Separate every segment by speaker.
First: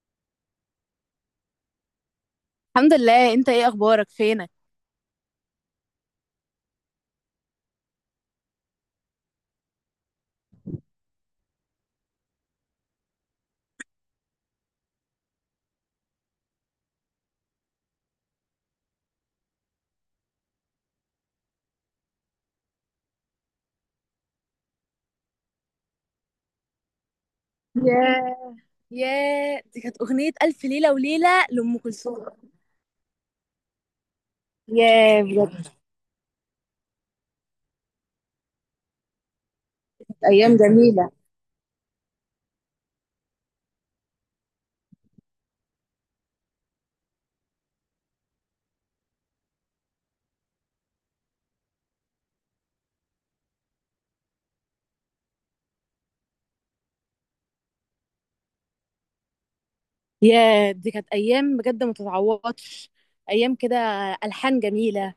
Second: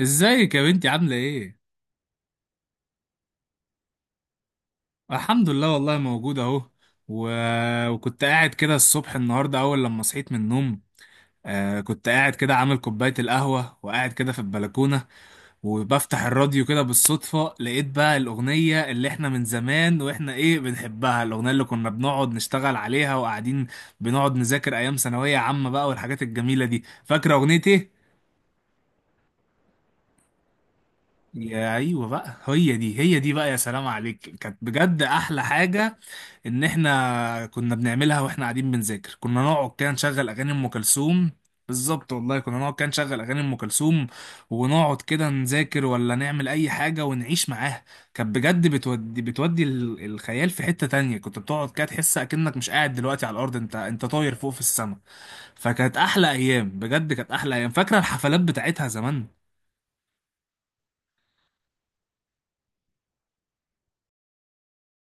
Speaker 1: ازيك يا بنتي عاملة ايه؟
Speaker 2: الحمد لله، انت ايه اخبارك؟ فينك؟
Speaker 1: الحمد لله والله موجود اهو. و... وكنت قاعد كده الصبح النهاردة أول لما صحيت من النوم. كنت قاعد كده عامل كوباية القهوة وقاعد كده في البلكونة، وبفتح الراديو كده بالصدفة لقيت بقى الأغنية اللي احنا من زمان واحنا ايه بنحبها، الأغنية اللي كنا بنقعد نشتغل عليها وقاعدين بنقعد نذاكر أيام ثانوية عامة بقى والحاجات الجميلة دي. فاكرة أغنية ايه؟
Speaker 2: ياه. ياه، دي كانت أغنية ألف ليلة وليلة
Speaker 1: يا
Speaker 2: لأم
Speaker 1: ايوه
Speaker 2: كلثوم.
Speaker 1: بقى، هي دي هي دي بقى، يا سلام عليك، كانت بجد
Speaker 2: ياه
Speaker 1: احلى
Speaker 2: بجد،
Speaker 1: حاجه. ان احنا كنا بنعملها واحنا قاعدين بنذاكر كنا نقعد كده
Speaker 2: كانت
Speaker 1: نشغل اغاني
Speaker 2: ايام
Speaker 1: ام
Speaker 2: جميله.
Speaker 1: كلثوم. بالظبط والله، كنا نقعد كده نشغل اغاني ام كلثوم ونقعد كده نذاكر ولا نعمل اي حاجه ونعيش معاها. كانت بجد بتودي بتودي الخيال في حته تانية. كنت بتقعد كده تحس اكنك مش قاعد دلوقتي على الارض، انت طاير فوق في السماء. فكانت احلى ايام بجد، كانت احلى ايام. فاكره الحفلات بتاعتها زمان.
Speaker 2: ياه، دي كانت أيام بجد ما تتعوضش. أيام كده، ألحان جميلة،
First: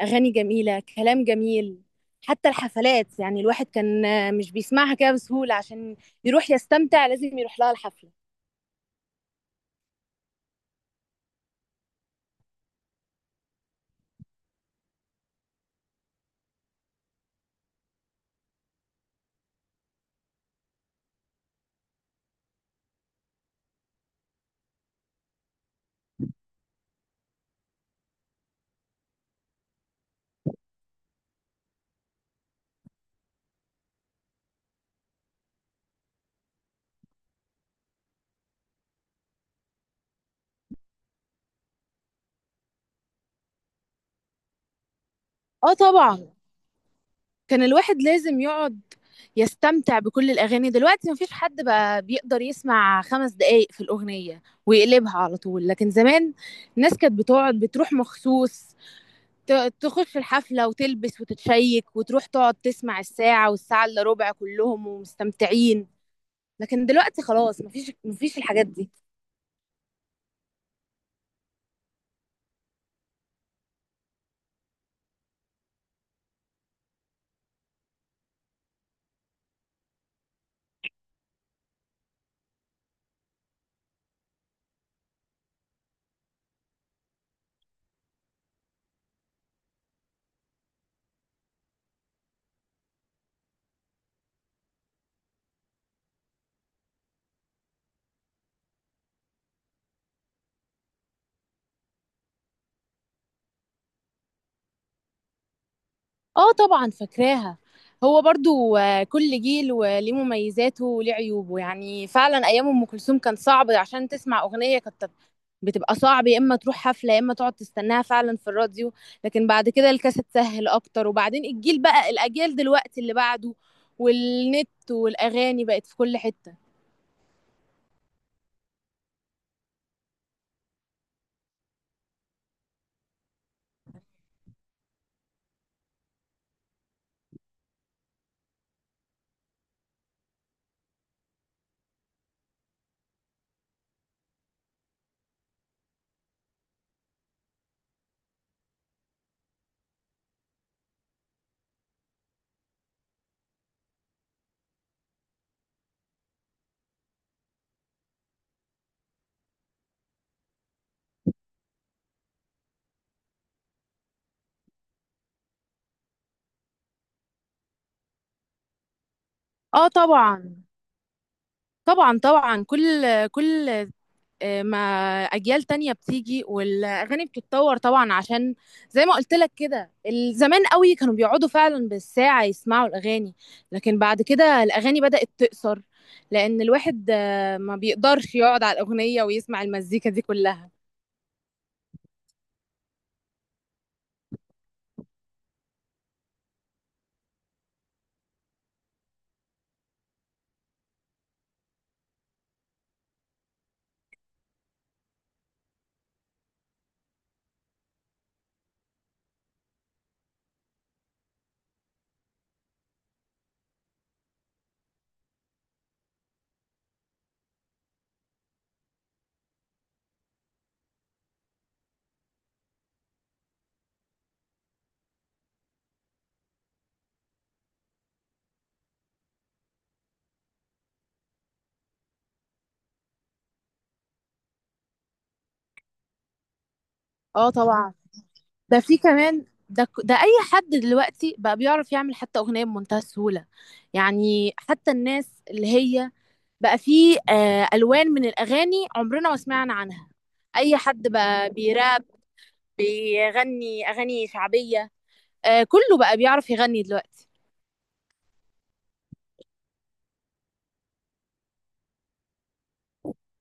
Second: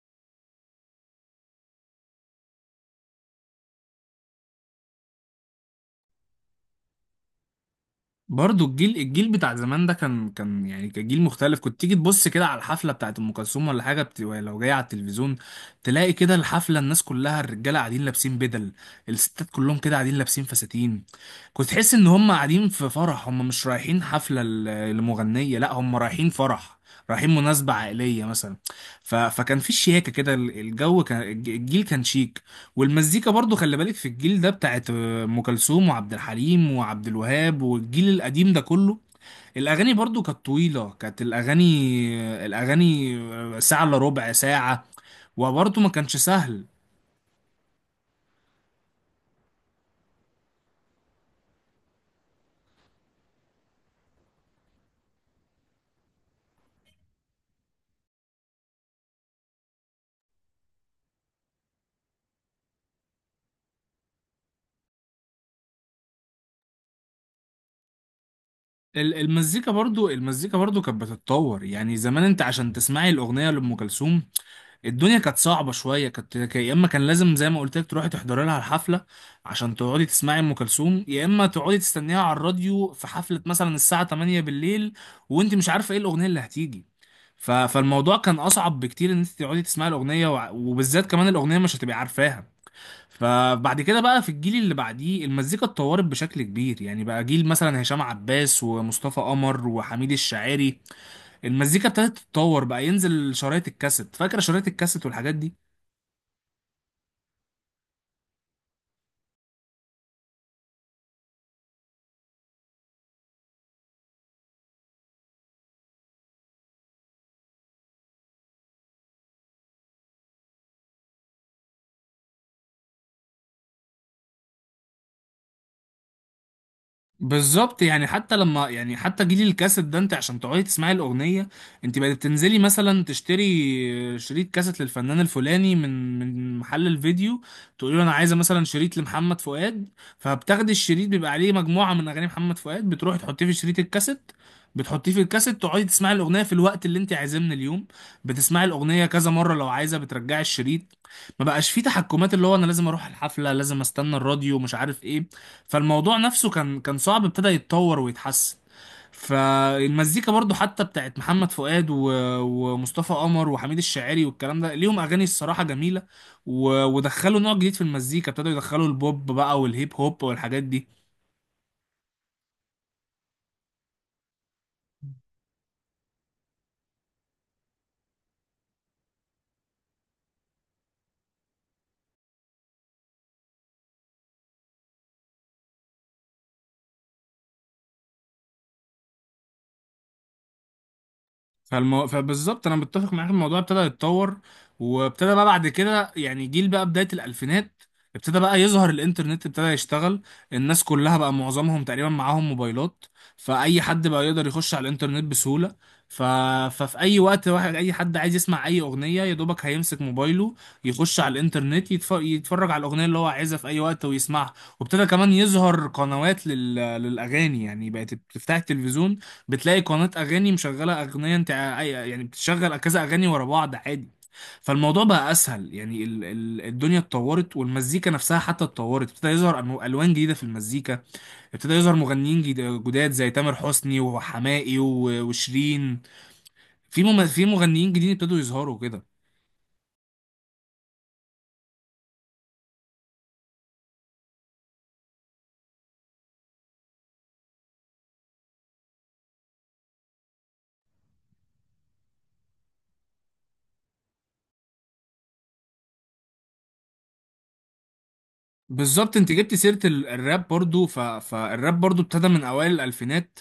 Speaker 2: أغاني جميلة، كلام جميل. حتى الحفلات، يعني الواحد كان مش بيسمعها كده بسهولة عشان يروح يستمتع، لازم يروح لها الحفلة.
Speaker 1: برضو الجيل الجيل بتاع زمان ده كان يعني كان جيل مختلف. كنت تيجي تبص كده على الحفله بتاعت ام كلثوم ولا حاجه لو جايه على التلفزيون، تلاقي كده الحفله الناس كلها، الرجاله قاعدين لابسين بدل، الستات كلهم كده قاعدين لابسين فساتين. كنت تحس ان هم قاعدين في فرح، هم مش رايحين حفله لمغنيه، لا هم رايحين فرح، رايحين مناسبة عائلية مثلا. فكان في شياكة كده، الجو كان، الجيل كان شيك. والمزيكا برضو خلي بالك في الجيل ده بتاعت ام كلثوم وعبد الحليم وعبد الوهاب والجيل القديم ده كله. الاغاني برضو كانت طويله، كانت الاغاني، الاغاني ساعه الا ربع ساعه.
Speaker 2: اه
Speaker 1: وبرضو ما كانش
Speaker 2: طبعا،
Speaker 1: سهل.
Speaker 2: كان الواحد لازم يقعد يستمتع بكل الأغاني. دلوقتي مفيش حد بقى بيقدر يسمع 5 دقايق في الأغنية ويقلبها على طول، لكن زمان الناس كانت بتقعد بتروح مخصوص، تخش الحفلة وتلبس وتتشيك وتروح تقعد تسمع الساعة والساعة إلا ربع كلهم ومستمتعين. لكن دلوقتي خلاص، مفيش الحاجات دي.
Speaker 1: المزيكا برضو المزيكا برضو كانت بتتطور. يعني زمان انت عشان تسمعي الاغنيه لام كلثوم الدنيا كانت صعبة شوية، كانت يا إما كان لازم زي ما قلت لك تروحي تحضري لها الحفلة عشان تقعدي تسمعي أم كلثوم، يا إما تقعدي تستنيها على الراديو في حفلة مثلا الساعة 8 بالليل وأنت مش عارفة إيه الأغنية اللي هتيجي. فالموضوع كان أصعب بكتير إن أنت تقعدي تسمعي الأغنية، وبالذات كمان الأغنية مش هتبقي عارفاها. فبعد كده بقى في الجيل اللي بعديه المزيكا اتطورت بشكل كبير. يعني بقى جيل مثلا هشام عباس ومصطفى قمر وحميد الشاعري، المزيكا ابتدت تتطور بقى، ينزل شرايط الكاسيت. فاكر شرايط الكاسيت والحاجات دي؟
Speaker 2: اه طبعا، فاكراها. هو برضو، كل جيل وليه مميزاته وليه عيوبه، يعني فعلا أيام أم كلثوم كان صعب عشان تسمع أغنية، كانت بتبقى صعب، يا اما تروح حفله يا اما تقعد تستناها فعلا في الراديو. لكن بعد كده الكاسيت سهل اكتر، وبعدين الجيل، بقى الاجيال دلوقتي اللي بعده، والنت والاغاني بقت في كل حته.
Speaker 1: بالظبط، يعني حتى لما يعني حتى جيل الكاسيت ده انت عشان تقعدي تسمعي الاغنيه انت بقت بتنزلي مثلا تشتري شريط كاسيت للفنان الفلاني من محل الفيديو، تقولي له انا عايزه مثلا شريط لمحمد فؤاد. فبتاخدي الشريط بيبقى عليه مجموعه من اغاني محمد فؤاد، بتروحي تحطيه في شريط الكاسيت، بتحطيه في الكاسيت تقعدي تسمعي الاغنيه في الوقت اللي انت عايزاه من اليوم. بتسمعي الاغنيه كذا مره لو عايزه بترجعي الشريط. ما بقاش فيه تحكمات اللي هو انا لازم اروح الحفله، لازم استنى الراديو، مش عارف ايه. فالموضوع نفسه كان صعب، ابتدى يتطور ويتحسن. فالمزيكا برضو حتى بتاعت محمد فؤاد ومصطفى قمر وحميد الشاعري والكلام ده ليهم اغاني الصراحه جميله، ودخلوا نوع جديد في المزيكا، ابتدوا يدخلوا البوب بقى
Speaker 2: اه
Speaker 1: والهيب هوب
Speaker 2: طبعا
Speaker 1: والحاجات دي.
Speaker 2: طبعا طبعا، كل كل مع اجيال تانية بتيجي والاغاني بتتطور طبعا، عشان زي ما قلت لك كده، زمان قوي كانوا بيقعدوا فعلا بالساعة يسمعوا الاغاني. لكن بعد كده الاغاني بدأت تقصر، لان الواحد ما بيقدرش يقعد على الاغنية ويسمع المزيكا دي كلها.
Speaker 1: فبالظبط انا متفق معاك، الموضوع ابتدى يتطور، وابتدى بقى بعد كده يعني جيل بقى بداية الالفينات، ابتدى بقى يظهر الانترنت، ابتدى يشتغل. الناس كلها بقى معظمهم تقريبا معاهم موبايلات، فاي حد بقى يقدر يخش على الانترنت بسهولة. ف... ففي اي وقت واحد اي حد عايز يسمع اي اغنية يا دوبك هيمسك موبايله، يخش على الانترنت، يتفرج على الاغنية اللي هو عايزها في اي وقت ويسمعها. وابتدى كمان يظهر قنوات للاغاني. يعني بقت بتفتح التلفزيون بتلاقي قناة أغاني مشغلة أغنية، يعني بتشغل كذا أغاني ورا بعض عادي. فالموضوع بقى أسهل. يعني ال الدنيا اتطورت، والمزيكا نفسها حتى اتطورت، ابتدى يظهر ألوان جديدة في المزيكا، ابتدى يظهر مغنيين جداد زي تامر حسني وحماقي وشيرين. في في
Speaker 2: اه
Speaker 1: مغنيين
Speaker 2: طبعا،
Speaker 1: جديد ابتدوا يظهروا
Speaker 2: ده في
Speaker 1: كده.
Speaker 2: كمان، ده اي حد دلوقتي بقى بيعرف يعمل حتى اغنية بمنتهى السهولة. يعني حتى الناس اللي هي، بقى فيه ألوان من الأغاني عمرنا ما سمعنا عنها. أي حد بقى بيراب، بيغني أغاني شعبية، آه، كله بقى بيعرف يغني دلوقتي.
Speaker 1: بالظبط، انت جبت سيرة الراب برضو. فالراب برضو ابتدى من اوائل الالفينات،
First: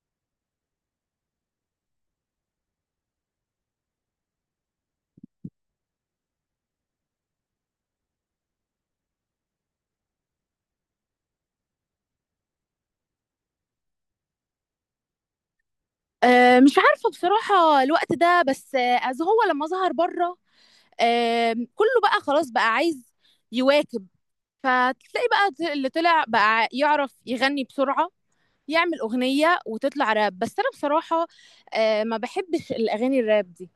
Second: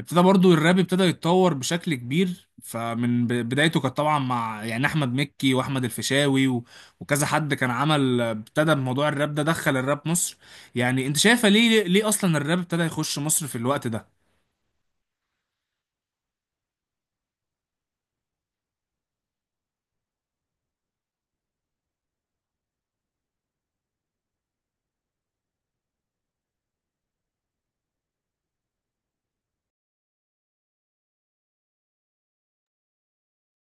Speaker 1: ابتدى برضو الراب ابتدى يتطور بشكل كبير. فمن بدايته كانت طبعا مع يعني احمد مكي واحمد الفيشاوي وكذا حد كان عمل ابتدى بموضوع الراب ده، دخل الراب مصر. يعني انت شايفه ليه اصلا الراب ابتدى يخش مصر في الوقت ده؟
Speaker 2: آه، مش عارفة بصراحة الوقت ده، بس أز هو لما ظهر بره. آه، كله بقى خلاص بقى عايز يواكب، فتلاقي بقى اللي طلع بقى يعرف يغني بسرعة، يعمل أغنية وتطلع راب. بس أنا بصراحة ما بحبش الأغاني الراب دي.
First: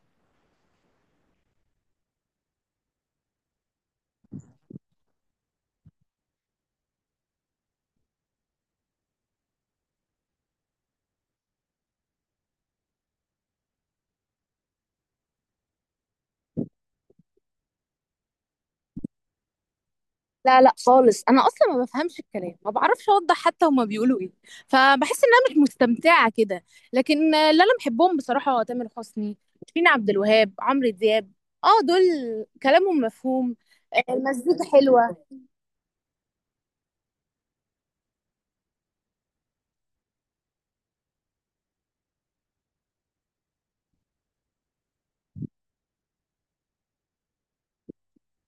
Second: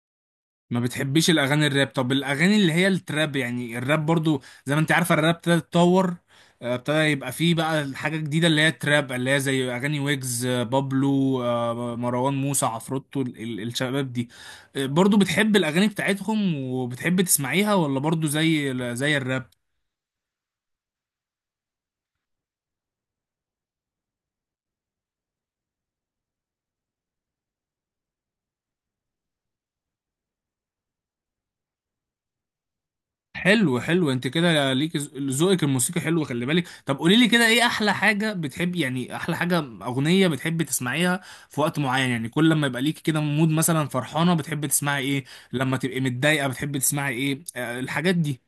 Speaker 1: ما بتحبيش الاغاني الراب؟ طب الاغاني اللي هي التراب، يعني الراب برضو زي ما انت عارفه الراب ابتدى يتطور، ابتدى يبقى فيه بقى حاجه جديده اللي هي التراب، اللي هي زي اغاني ويجز، بابلو، مروان موسى، عفروتو، الشباب دي. برضو بتحب الاغاني بتاعتهم وبتحب تسمعيها، ولا برضو زي الراب؟
Speaker 2: لا لا خالص، انا اصلا ما بفهمش الكلام، ما بعرفش اوضح حتى هما بيقولوا ايه، فبحس ان انا مش مستمتعه كده. لكن اللي انا بحبهم بصراحه تامر حسني، شيرين عبد الوهاب، عمرو دياب، اه دول كلامهم مفهوم.
Speaker 1: حلو حلو،
Speaker 2: آه،
Speaker 1: انت
Speaker 2: المزيكا
Speaker 1: كده ليك
Speaker 2: حلوه.
Speaker 1: ذوقك الموسيقى حلو، خلي بالك. طب قولي لي كده ايه احلى حاجه بتحب، يعني احلى حاجه اغنيه بتحب تسمعيها في وقت معين. يعني كل لما يبقى ليك كده مود مثلا فرحانه بتحب تسمعي ايه؟ لما تبقي متضايقه بتحب تسمعي ايه؟ آه الحاجات دي.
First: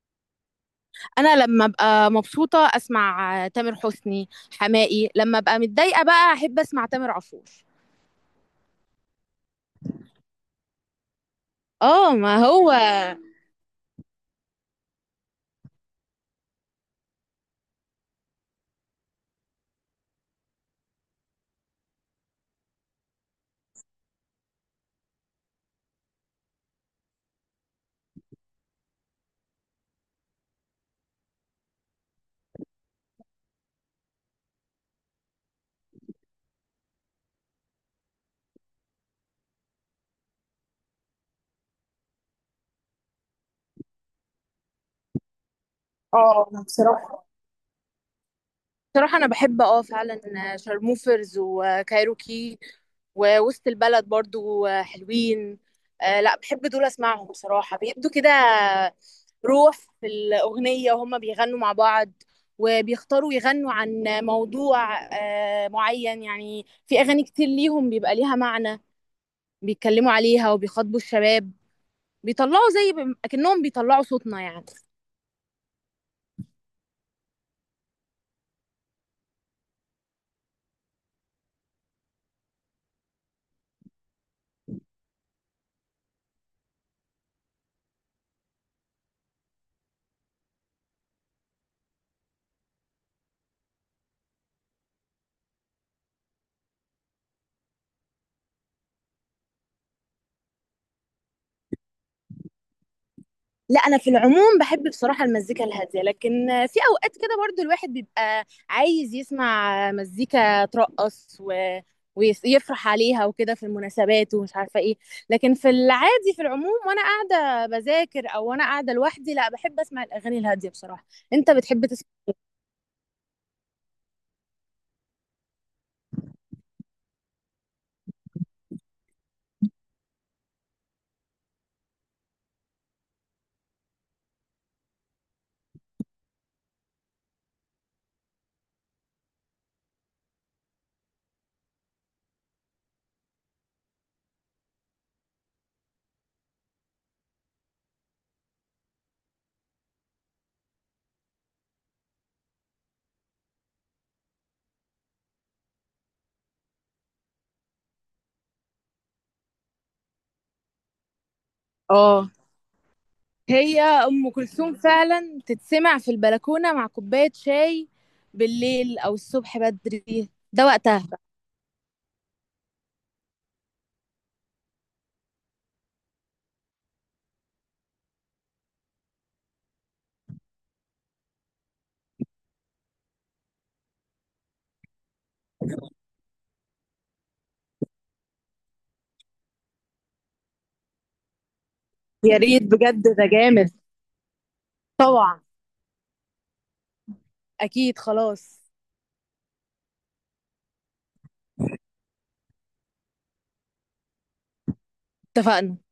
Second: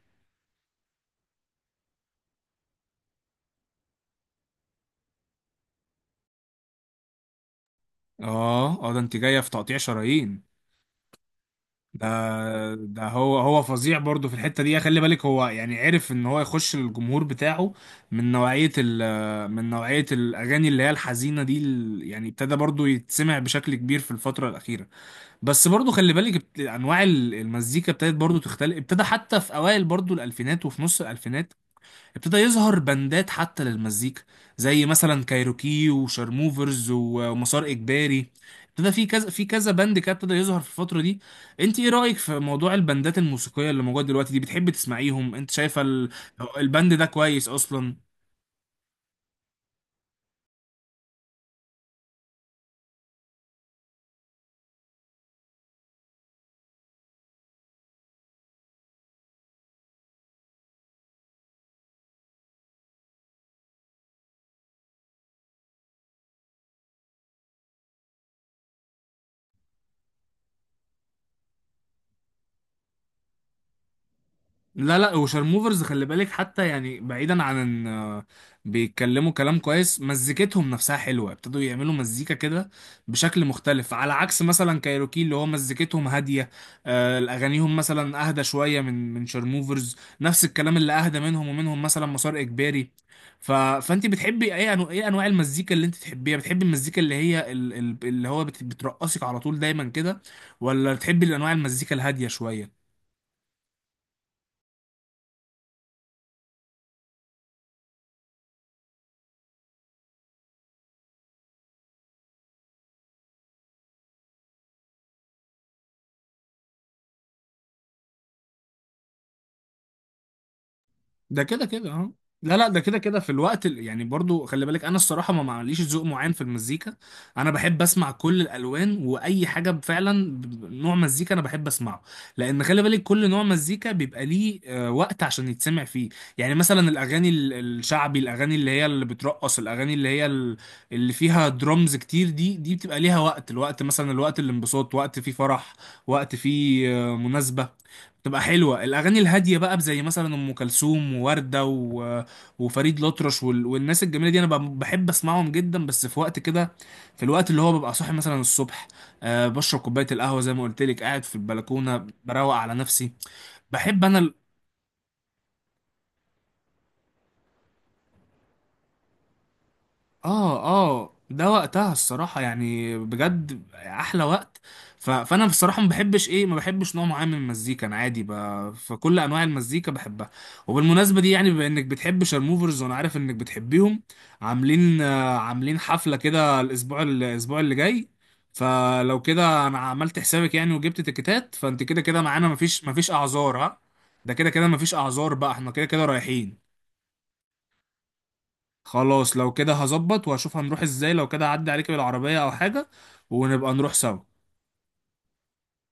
Speaker 2: انا لما ابقى مبسوطه اسمع تامر حسني، حماقي. لما ابقى متضايقه بقى احب اسمع تامر عاشور.
Speaker 1: اه اه، ده انت جايه في تقطيع شرايين.
Speaker 2: اه ما هو.
Speaker 1: ده ده هو هو فظيع برضه في الحتة دي خلي بالك. هو يعني عرف ان هو يخش للجمهور بتاعه من نوعية من نوعية الأغاني اللي هي الحزينة دي، يعني ابتدى برضه يتسمع بشكل كبير في الفترة الأخيرة. بس برضه خلي بالك أنواع المزيكا ابتدت برضه تختلف. ابتدى حتى في أوائل برضه الألفينات وفي نص الألفينات ابتدى يظهر بندات حتى للمزيكا، زي مثلا كايروكي وشارموفرز ومسار اجباري. ابتدى في كذا بند كده ابتدى يظهر في الفتره دي. انت ايه رايك في موضوع البندات الموسيقيه اللي موجوده دلوقتي دي؟ بتحب تسمعيهم؟ انت شايفه
Speaker 2: اه
Speaker 1: البند ده
Speaker 2: بصراحة،
Speaker 1: كويس اصلا؟
Speaker 2: بصراحة أنا بحب، فعلا. آه، شارموفرز وكايروكي ووسط البلد برضو حلوين. آه لا، بحب دول أسمعهم بصراحة، بيبدوا كده روح في الأغنية، وهم بيغنوا مع بعض وبيختاروا يغنوا عن موضوع معين. يعني في أغاني كتير ليهم بيبقى ليها معنى، بيتكلموا عليها وبيخاطبوا الشباب، بيطلعوا زي، أكنهم بيطلعوا صوتنا يعني.
Speaker 1: لا لا، وشارموفرز خلي بالك حتى يعني بعيدا عن ان بيتكلموا كلام كويس، مزيكتهم نفسها حلوه، ابتدوا يعملوا مزيكا كده بشكل مختلف. على عكس مثلا كايروكي اللي هو مزيكتهم هاديه، اغانيهم مثلا اهدى شويه من شارموفرز. نفس الكلام اللي اهدى منهم، ومنهم مثلا مسار اجباري. فانت بتحبي اي ايه انواع المزيكا اللي انت تحبيها؟ بتحبي المزيكا اللي هي اللي هو بترقصك على طول دايما كده، ولا بتحبي الانواع المزيكا الهاديه شويه؟
Speaker 2: لا، انا في العموم بحب بصراحه المزيكا الهاديه، لكن في اوقات كده برضو الواحد بيبقى عايز يسمع مزيكا ترقص ويفرح عليها وكده في المناسبات ومش عارفه ايه. لكن في العادي في العموم، وانا قاعده بذاكر او وانا قاعده لوحدي، لا، بحب اسمع الاغاني الهاديه بصراحه.
Speaker 1: ده
Speaker 2: انت
Speaker 1: كده
Speaker 2: بتحب
Speaker 1: كده
Speaker 2: تسمع؟
Speaker 1: اه. لا لا، ده كده كده في الوقت يعني برضو خلي بالك، انا الصراحه ما معليش ذوق معين في المزيكا. انا بحب اسمع كل الالوان، واي حاجه فعلا نوع مزيكا انا بحب اسمعه. لان خلي بالك كل نوع مزيكا بيبقى ليه وقت عشان يتسمع فيه. يعني مثلا الاغاني الشعبي، الاغاني اللي هي اللي بترقص، الاغاني اللي هي اللي فيها درمز كتير دي بتبقى ليها وقت، الوقت مثلا الوقت الانبساط، وقت فيه فرح، وقت فيه مناسبه. تبقى حلوة الأغاني الهادية بقى، زي مثلا أم كلثوم ووردة وفريد الأطرش والناس الجميلة دي. أنا بحب أسمعهم جدا، بس في وقت كده، في الوقت اللي هو ببقى صاحي مثلا الصبح، أه بشرب كوباية القهوة زي ما قلت لك، قاعد في البلكونة
Speaker 2: اه،
Speaker 1: بروق على نفسي.
Speaker 2: هي
Speaker 1: بحب
Speaker 2: ام
Speaker 1: أنا.
Speaker 2: كلثوم فعلا تتسمع في البلكونه مع كوبايه شاي بالليل او الصبح بدري،
Speaker 1: اه
Speaker 2: ده وقتها.
Speaker 1: اه، ده وقتها الصراحة يعني بجد أحلى وقت. فأنا بصراحة ما بحبش إيه، ما بحبش نوع معين من المزيكا، أنا عادي فكل أنواع المزيكا بحبها. وبالمناسبة دي، يعني بما إنك بتحب شارموفرز، وأنا عارف إنك بتحبيهم، عاملين عاملين حفلة كده الأسبوع الأسبوع اللي جاي. فلو كده أنا عملت حسابك يعني وجبت تيكتات، فأنت كده كده
Speaker 2: يا
Speaker 1: معانا،
Speaker 2: ريت
Speaker 1: مفيش
Speaker 2: بجد،
Speaker 1: مفيش
Speaker 2: ده
Speaker 1: أعذار
Speaker 2: جامد.
Speaker 1: ها. ده كده كده مفيش أعذار
Speaker 2: طبعا،
Speaker 1: بقى، إحنا كده كده رايحين.
Speaker 2: اكيد، خلاص.
Speaker 1: خلاص، لو كده هظبط وهشوف هنروح ازاي، لو كده هعدي عليك بالعربية او حاجة ونبقى نروح سوا.
Speaker 2: اتفقنا.